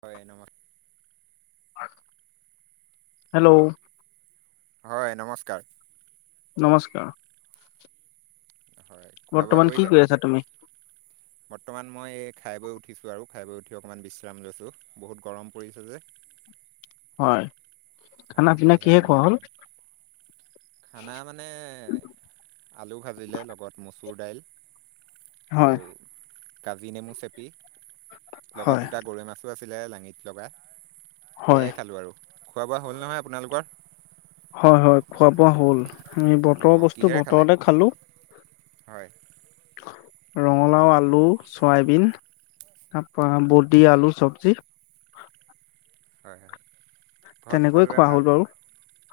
হয় নম হেল্ল'। হয়, নমস্কাৰ। নমস্কাৰ। হয় খোৱা বোৱা বৰ্তমান কি কৰিলে? কৰি আছা তুমি বৰ্তমান মই এই খাই বৈ উঠিছোঁ আৰু খাই বৈ উঠি অকণমান বিশ্ৰাম লৈছোঁ। বহুত গৰম পৰিছে যে। হয় খানা-পিনা সেয়েহে কিহে খোৱা অকণমান হ'ল? খানা মানে, আলু ভাজিলে লগত মচ মচুৰ দাইল হয় আৰু কাজি নেমু চেপি লগত হয় দুটা গৰৈ মাছো আছিলে লাঙিত লগা, হয় সেয়াই খালোঁ আৰু। খোৱা হ'ল নহয় আপোনালোকৰ? হয়-হয় খোৱা-বোৱা হ'ল। বতৰৰ অঁ বস্তু কিহেৰে খালে? বতৰতে খালো। হয় ৰঙালাও, আলু, চয়াবিন। তাৰ পৰা বডি আলু চব্জি। হয়, হয়। ঘৰত তেনেকৈয়ে সকলোৰে খোৱা ভাল? হ'ল বাৰু।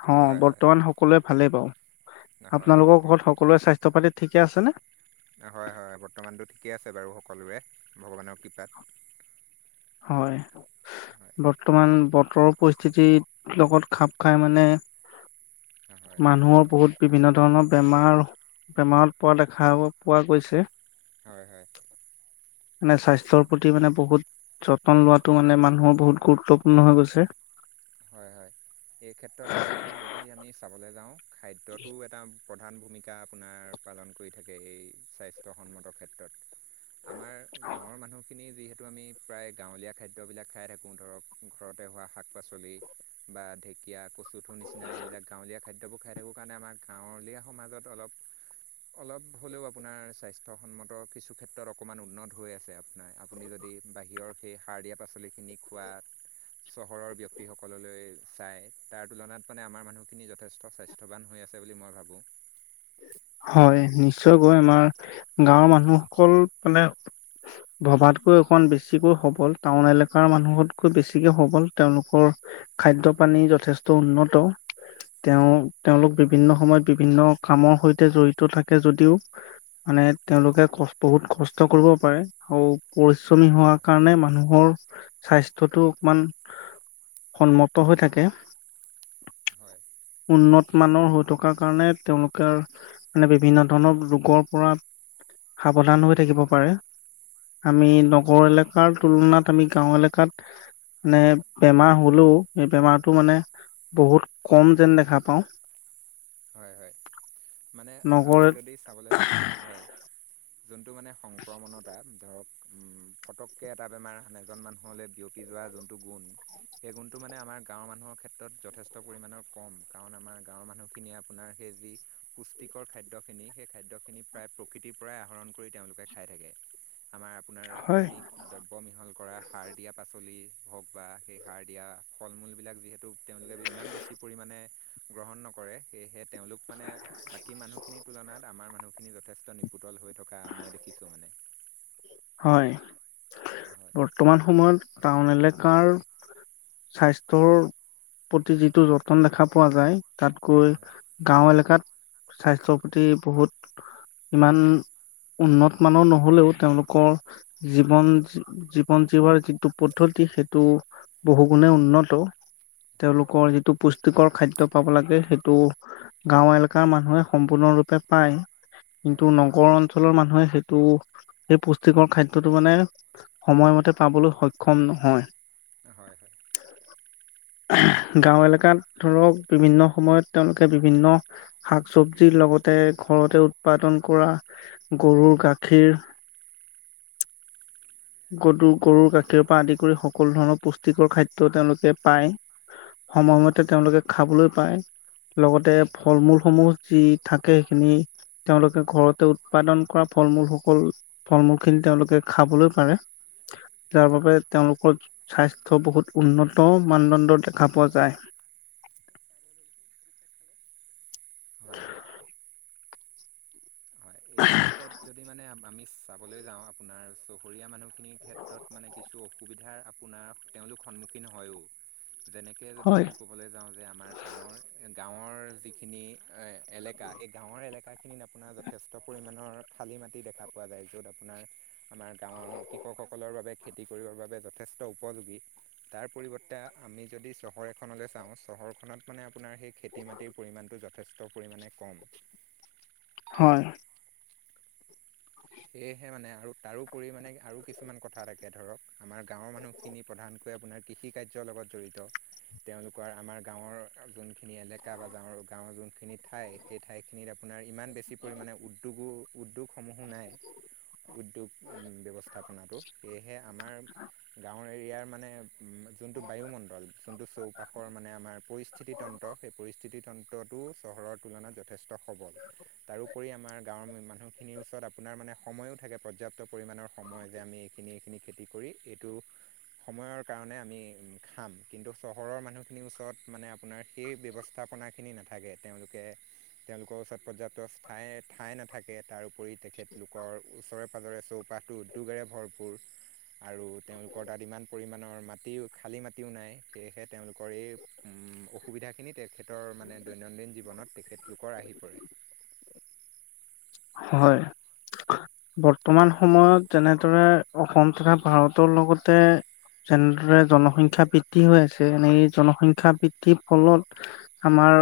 হ হয় হয় বৰ্তমান সকলোৱে ভালেই বাৰু। হয় আপোনালোকৰ ঘৰত সকলোৰে স্বাস্থ্য পাতি ঠিকে আছেনে? হয়, হয়। বৰ্তমানটো ঠিকে আছে বাৰু সকলোৰে ভগৱানৰ কৃপাত। হয়। হয় বৰ্তমান বতৰৰ পৰিস্থিতিৰ লগত খাপ খাই মানে হয় মানুহৰ বহুত বিভিন্ন ধৰণৰ বেমাৰ, বেমাৰত পৰা দেখা পোৱা গৈছে। হয়, হয়। মানে স্বাস্থ্যৰ প্ৰতি মানে বহুত যত্ন লোৱাটো মানে মানুহৰ বহুত গুৰুত্বপূৰ্ণ হৈ গৈছে। হয়, হয়। এই ক্ষেত্ৰত মানে যদি আমি চাবলে যাওঁ। খাদ্যটো এটা প্ৰধান ভূমিকা আপোনাৰ পালন কৰি থাকে এই স্বাস্থ্যসন্মতৰ ক্ষেত্ৰত। [inaudible] আমাৰ গাঁৱৰ মানুহখিনি যিহেতু আমি প্ৰায় গাঁৱলীয়া খাদ্যবিলাক খাই থাকোঁ। ধৰক ঘৰতে হোৱা শাক-পাচলি বা ঢেঁকীয়া, কচু থোৰ নিচিনা এইবিলাক গাঁৱলীয়া খাদ্যবোৰ খাই থাকো কাৰণে আমাৰ গাঁৱলীয়া সমাজত অলপ [inaudible] অলপ হ'লেওঁ আপোনাৰ স্বাস্থ্যসন্মত কিছু ক্ষেত্ৰত অকমান উন্নত হৈ আছে আপোনাৰ। আপুনি যদি বাহ সেই সাৰ দিয়া পাচলি খিনি খোৱা চহৰৰ বিয় ব্যক্তিসকললৈ চাই তাৰ তুলনাত মানে আমাৰ মানুহখিনি যথেষ্ট স্বাস্থ্যৱান হৈ আছে বুলি মই ভাবোঁ। হয়, নিশ্চয়কৈ আমাৰ গাঁৱৰ মানুহসকল মানে ভবাতকৈ অকমান বেছিকৈ সবল। টাউন এলেকাৰ মানুহতকৈ বেছিকে সবল। তেওঁলোকৰ খাদ্য, পানী যথেষ্ট উন্নত। তেওঁ তেওঁলোক হয় বিভিন্ন সময়ত বিভিন্ন কামৰ সৈ জড়িত থাকে যদিওঁ মানে তেওঁলোকে বহুত কষ্ট কৰিব পাৰে আৰু পৰিশ্ৰমী হোৱাৰ হয় কাৰণে মানুহৰ স্বাস্থ্যটো অকমান সন্মত হৈ থাকে। হয় উন্নত মানৰ হৈ থকাৰ কাৰণে তেওঁলোকে মানে বিভিন্ন ধৰণৰ ৰোগৰ পৰা সাৱধান হৈ থাকিব পাৰে। হয় আমি হয় নগৰ এলেকাৰ তুলনাত আমি গাঁও এলেকাত মানে বেমাৰ হলেওঁ সেই বেমাৰটো মানে বহুত কম যেন দেখা পাওঁ। হয় হয় মানে আমি নগৰত যদি চাবলৈ যাওঁ হয়। যোনটো মানে সংক্ৰমণতটা ধৰক ফটককৈ এটা বেমাৰ এজন মানুহলৈ বিয়পি যোৱা। যোনটো গুণ। সেই গুণতটো মানে আমাৰ গাঁৱৰ মানুহৰ ক্ষেত্ৰত যে পৰিমামানৰ কম কাৰণ আমাৰ গাঁৱৰ মানুহ। সেইখিনি আপোনাৰ সেই যি পুষ্টিকৰ খাদ্য খিনি সেই খাদ্যখিনি প্ৰায় প্ৰকৃতিৰ পৰাই আহৰণ কৰি তেওঁলোকে। খাই থাকে আমাৰ আপোনাৰ ৰাসায়নিক দ্ৰব্যমিহল। উ। [inaudible] সাৰ দিয়া পাচলি হওঁক বা সেই সাৰ দিয়া ফল মূলবিলাক যিহেতু তেওঁলোকে ইমান বেছি পৰিমাণে। গ্ৰহণ নকৰোঁ। কৰে সেয়েহে তেওঁলোক মানে বাকী মানুহ খিনিৰ তুলনাত আমাৰ মানুহখিনি যথেষ্ট নিপুতল হৈ। থকা মই দেখিছোঁ মানে। হয় হয় বৰ্তমান সময়ত টাউন এলেকাৰ। স্বাস্থ্যৰ। প্ৰতি যিটো যতন দেখা পোৱা যায় তাত গৈ গাঁও এলেকাত। স্বাস্থ্যৰ প্ৰতি বহুত ইমান উন্নত মানৰ নহলেও তেওঁলোক। জীৱন জীৱন জীয়াৰ যিটো পদ্ধতি সেইটো বহুগুণে উন্নতি। উন্নত। তেওঁলোকৰ যিটো পুষ্টিকৰ খাদ্য পাব লাগে সেইটো গাঁও এলেকাৰ মানুহে সম্পূৰ্ণ। ৰূপে পায় কিন্তু হয় নগৰ অঞ্চলৰ মানুহে সেইটো। সেই পুষ্টিকৰ খাদ্যয়টো মানে সময়মতে পাবলৈ সক্ষম নহয় হয় হয় গাঁও এলেকাত ধৰক বিভিন্ন সময়ত তেওঁলোকে বিভিন্ন শাক চবজি লগতে ঘৰতে উৎপাদন কৰা গৰুৰ গাখীৰ গৰুৰ হয় হয় হয় গৰুৰ গাখীৰ পৰা আদি কৰি সকলো ধৰণৰ পুষ্টিকৰ খাদ্য তেওঁলোকে পায় সময়মতে তেওঁলোকে খাবলৈ পায় লগতে হয় ফল মূল সমূহ যি থাকে সেইখিনি তেওঁলোকে ঘৰতে উৎপাদন কৰা ফল মূল সকলো ফল মূলখিনি তেওঁলোকে খাবলৈ পাৰে [unintelligible] [inaudible] যাৰ বাবে তেওঁলোকৰ স্বাস্থ্য বহুত উন্নত মানদণ্ডৰ দেখা পোৱা যায় হয় হয় [unintelligible] [inaudible] হয় এই ক্ষেত্ৰত যদি মানে আমি চাবলৈ যাওঁ আপোনাৰ চুবোৰীয়া মানুহ ক্ষেত্ৰত মানে কিছু অসুবিধাৰ আপোনাৰ তেওঁলোক সন্মুখীন হয়ো যেনেকৈ যদি হয় আমি ক'বলৈ যাওঁ যে আমাৰ গাঁৱৰ গাঁৱৰ গৰ যিখিনি এলেকা সেই গাঁৱৰ এলেকাখিনিত আপোনাৰ য যথেষ্ট পৰিমাণৰ খালি মাটি দেখা পোৱা যায় য'ত আপোনাৰ আমাৰ গাঁৱৰ কৃষকসকলৰ বাবে খেতি কৰিবৰ বাবে যথেষ্ট উপযোগী তাৰ পৰিৱৰ্তে আমি যদি চহৰ এখনলৈ চাওঁ চহ চহৰখনত মানে আপোনাৰ সেই খেতি মাটিৰ পৰিমাণটো যথেষ্ট পৰিমাণে কম হয় সেয়েহে মানে আৰু তাৰোপৰি মানে আৰু কিছুমান কথা থাকে ধৰক আমাৰ গাঁৱৰ মানুহ খিনি প্ৰধান আপোনাৰ কৃষি কাৰ্যৰ লগত জড়িত তেওঁলোকৰ আমাৰ গাঁৱৰ যোনখিনি এলেকা বা গাঁৱৰ গাঁওৰ যোনখিনি ঠাই সেই ঠাইখিনিত আপোনাৰ ইমান বেছি পৰিমাণে উদ্যোগো উদ্যোগসমূহো নাই উদ্যোগ ব্যৱস্থাপনাটো সেয়েহে আমাৰ গাঁৱৰ এৰিয়াৰ মানে যোনটো বায়ুমণ্ডল যোনটো চৌপাশৰ মানে আমাৰ পৰিস্থিতি তন্ত্ৰ সেই পৰিস্থিতি তন্ত্ৰটো চহৰৰ তুলনা যথেষ্ট সবল তাৰোপৰি আমাৰ গাঁৱৰ মানুহখিনিৰ ওচৰত আপোনাৰ মানে সময়ো থাকে পৰ্যাপ্ত পৰিমাণৰ সময় যে আমি এইখিনি এইখিনি খেতি কৰি এইটো সময়ৰ কাৰণে আমি উ খাম কিন্তু চহৰৰ মানুহখিনিৰ ওচৰত মানে আপোনাৰ সেই ব্যৱস্থা হনাখিনি নাথাকে তেওঁলোকে তেওঁলোকৰ ওচৰত পৰ্যাপ্ত ঠায় ঠাই নাথাকে তাৰো উপৰি তেখেতলোকৰ ওচৰে পাজৰে চব পাঠো উদ্যোগেৰে ভৰপূৰ আৰু তেওঁলোকৰ তাত ইমান পৰিমাণৰ মাটিও খালী মাটিও নাই সেয়েহে তেওঁলোকৰ এই অসুবিধাখিনি তেখেতৰ মানে দৈনন্দিন জীৱনত তেখেতলোকৰ আহি পৰে হয় বৰ্তমান সময়ত যেনেদৰে অসম তথা ভাৰতৰ লগতে যেনেদৰে জনসংখ্যা বৃদ্ধি হৈ আছে এনে জনসংখ্যা বৃদ্ধিৰ ফলত আমাৰ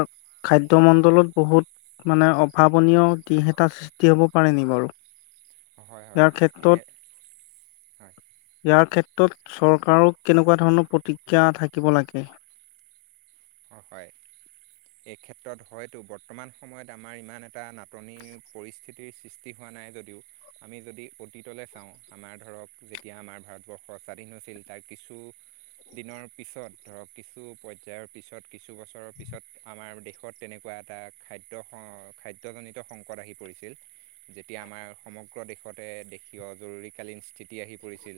খাদ্যয় মণ্ডলত বহুত মানে অভাৱনীয় দিশ এটা হ'ব পাৰে নি বাৰু হয় হয় ইয়াৰ এনে ক্ষেত্ৰত ইয়াৰ ক্ষেত্ৰত চৰকাৰৰ কেনেকুৱা ধৰণৰ প্ৰতিজ্ঞা থাকিব লাগে [inaudible] অ হয় এই ক্ষেত্ৰত হয়তো বৰ্তমান সময়ত আমাৰ ইমান এটা নাটনিৰ পৰিস্থিতিৰ সৃষ্টি হয় নাই যদিও আমি যদি অতীতলৈ চাওঁ আমাৰ ধৰক যেতিয়া আমাৰ ভাৰতবৰ্ষ স্বাধীন হৈছিল তাৰ কিছুদিনৰ পিছত ধৰক কিছু পৰ্যায়ৰ পিছত কিছু বছৰৰ পিছত আমাৰ দেশত তেনেকুৱা এটা খাদ্য খাদ্যজনিত সংকট আহি পৰি পৰিছিল যেতিয়া আমাৰ সমগ্ৰ দেশতে দেশীয় জৰুৰীকালীন স্থিতি আহি পৰিছিল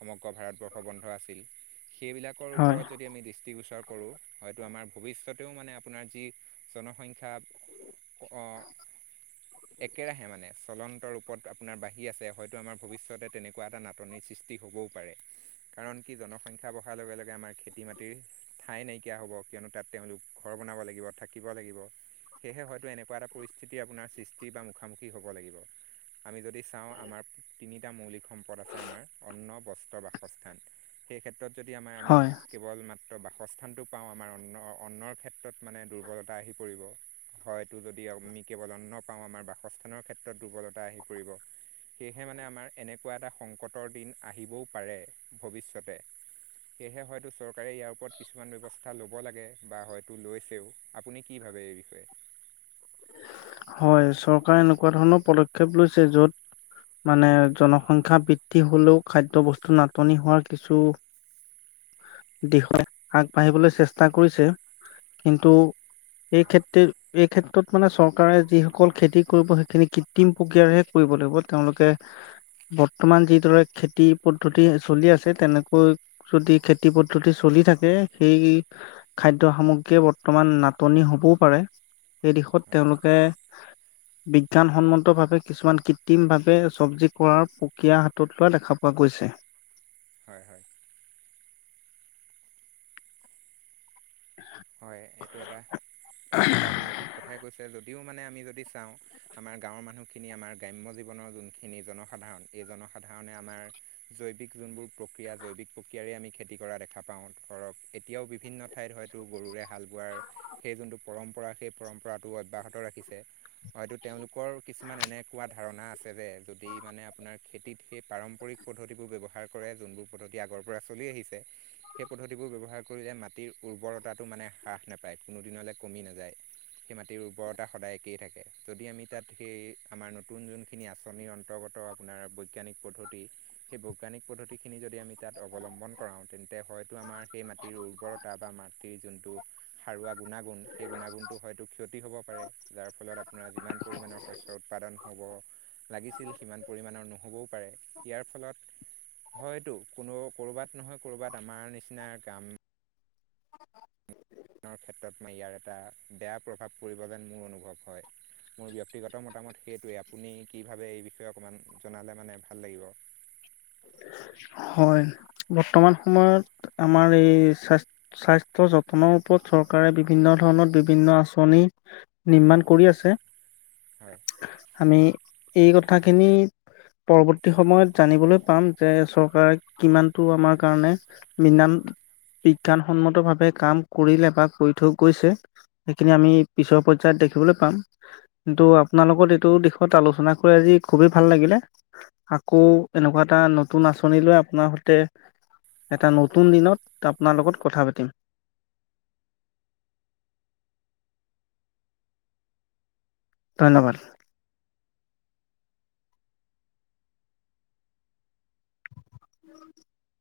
সমগ্ৰ ভাৰতবৰ্ষ বন্ধ আছিল সেইবিলাকৰ হয়, ওপৰত যদি আমি দৃষ্টিগোচৰ কৰো হয়তো আমাৰ ভৱিষ্যতেও মানে আপোনাৰ যি জনসংখ্যা একেৰাহে মানে চলন ৰূপত আপোনাৰ বাঢ়ি আছে হয়তো আমাৰ ভৱিষ্যতে তেনেকুৱা এটা নাটনিৰ সৃষ্টি হ'বও পাৰে কাৰণ কি জনসংখ্যা বঢ়াৰ লগে লগে আমাৰ খেতি মাটিৰ ঠাই নাইকিয়া নকা হ'ব কিয়নো তাত তেওঁলোক ঘৰ বনাব লাগিব থাকিব লাগিব সেয়েহে হয়তো এনেকুৱা এটা পৰিস্থিতি আপোনাৰ সৃষ্টি বা মুখামুখি হ'ব লাগিব আমি যদি চাওঁ আমাৰ তিনিটা মৌলিক সম্পদ আছে আমাৰ অন্ন বস্ত্ৰ বাসস্থান সেই ক্ষেত্ৰত যদি আমাৰ আমি কেৱল মাত্ৰ বাসস্থান হয় আমাৰ অন্নৰ ক্ষেত্ৰত মানে দুৰ্বলতা আহি পৰিব। হয়টো যদি মই কেৱল অন্ন আমাৰ বাসস্থানৰ ক্ষেত্ৰত দুৰ্বলতা আহি পৰিব সেয়েহে মানে আমাৰ এনেকুৱা এটা সংকটৰ দিন আহিবও পাৰে ভৱিষ্যতে। সেয়েহে হয়তো চৰকাৰে ইয়াৰ ওপৰত কিছু কিছুমান ব্যৱস্থা ল'ব লাগে বা হয়তো লৈছেও আপুনি কি ভাবে এই বিষয়ে হয় চৰকাৰে এনেকুৱা ধৰণৰ পদক্ষেপ লৈছে য'ত মানে জনসংখ্যা বৃদ্ধি হলেও খাদ্য বস্তু নাটনি হোৱাৰ কিছু দিশত আগবাঢ়িবলৈ চেষ্টা কৰিছে। কিন্তু এই হয় কেত্ৰ এই ক্ষেত্ৰত মানে চৰকাৰ কাৰে যিসকল খেতি কৰিব সেইখিনি কৃত্ৰিম প্ৰক্ৰিয়াৰেহে কৰিব লাগিব তেওঁলোকে বৰ্তমান যিদৰে খেতি পদ্ধতি চলি আছে তেনেকৈ যদি খেতি পদ্ধতি চল থাকে সেই খাদ্য সামগ্ৰীয়ে বৰ্তমান নাটনি হবও পাৰে। সেই দিশত হয় তেওঁলোকে বিজ্ঞানসন্মত ভাৱে কিছুমান কৃত্ৰিম ভাৱে চব্জি কৰাৰ প্ৰক্ৰিয়া হাতত লোৱা দেখা পা। পোৱা গৈছে। হয় হয় হয় এইটো এটা এইটো এটা আপুনি ঠিক কথাই কৈছে যদি মানে আমি যদি চাওঁ আমাৰ গাঁৱৰ মানুহখিনি আমাৰ গ্ৰাম্য জীৱনৰ যোনখিনি জনসাধাৰণ সাধাৰণে আমাৰ জৈৱিক যোনবোৰ প্ৰক্ৰিয়া জৈৱিক প্ৰক্ৰিয়াৰে আমি খেতি কৰা দেখা পাওঁ ধৰক এতিয়াও বিভিন্ন ঠাইত হয় টো গৰুৰে হাল বোৱাৰ সেই যোনটো পৰম্পৰা সেই পৰম্পৰাটো অব্যাহত ৰাখিছে হয়তো তেওঁলোকৰ কিছুমান এনেকুৱা ধাৰণা আছে যে যদি মানে আপোনাৰ খেতিত সেই পাৰম্পৰিক পদ্ধতিবোৰ ব্যৱহাৰ কৰে যোনবোৰ পদ্ধতি আগৰ পৰা চলি আহিছে সেই পদ্ধতিবোৰ ব্যৱহাৰ কৰিলে মাটিৰ উৰ্বৰতাটো মানে হ্ৰাস নেপায় কোনো দিনলৈ কমি নাযায় সেই মাটিৰ উৰ্বৰতা সদায় একেই থাকে যদি আমি তাত সেই আমাৰ নতুন যোনখিনি আঁচনিৰ অন্তৰ্গত আপোনাৰ বৈজ্ঞানিক পদ্ধতি সেই বৈজ্ঞানিক পদ্ধতিখিনি যদি আমি তাত অৱলম্বন কৰাওঁ তেন্তে হয়তো আমাৰ সেই মাটিৰ উৰ্বৰতা বা মাটিৰ যোনটো সাৰুৱা গুণাগুণ সেই গুণাগুণটো হয়তো ক্ষতি হ'ব পাৰে যাৰ ফলত আপোনাৰ যিমান পৰিমাণৰ শস্যত উৎপাদন হ'ব লাগিছিল সিমান পৰিমাণৰ নহ'বও পাৰে ইয়াৰ ফলত হয়তো কোনো ক'ৰবাত নহয় ক'ৰবাত আমাৰ নিচিনা কাম নৰ ক্ষেত্ৰত মই ইয়াৰ এটা বেয়া প্ৰভাৱ পৰিব যেন মোৰ অনুভৱ হয়। মোৰ ব্যক্তিগত মতামত সেইটোৱে আপুনি কি ভাবে এই বিষয়ে অকমান জনালে মানে ভাল লাগিব [inaudible] হয়, বৰ্তমান সময়ত আমাৰ এই স্বাস্থ্য যতনৰ ওপৰত চৰকাৰে বিভিন্ন ধৰণত বিভিন্ন আঁচনি নিৰ্মাণ কৰি আছে হয়। আমি এই কথা খিনি পৰৱৰ্তী সময়ত জানিবলৈ পাম যে চৰ কিমানটো আমাৰ কাৰণে মিনাম বিজ্ঞানসন্মত ভাৱে কাম কৰিলে বা কৰি থৈ গৈছে সেইখিনি আমি পিছৰ পৰ্যায়ত দেখিবলৈ পাম। কিন্তু আপোনালোকত এইটো দিশত আলোচনা কৰি আজি খুবেই ভাল লাগিলে আকৌ এনেকুৱা এটা নতুন আছ শুনিলোৱে আপোনাৰ সতে এটা নতুন দিনত আপোনাৰ লগত কথা পাতিম। [inaudible] ধন্যবাদ। [inaudible]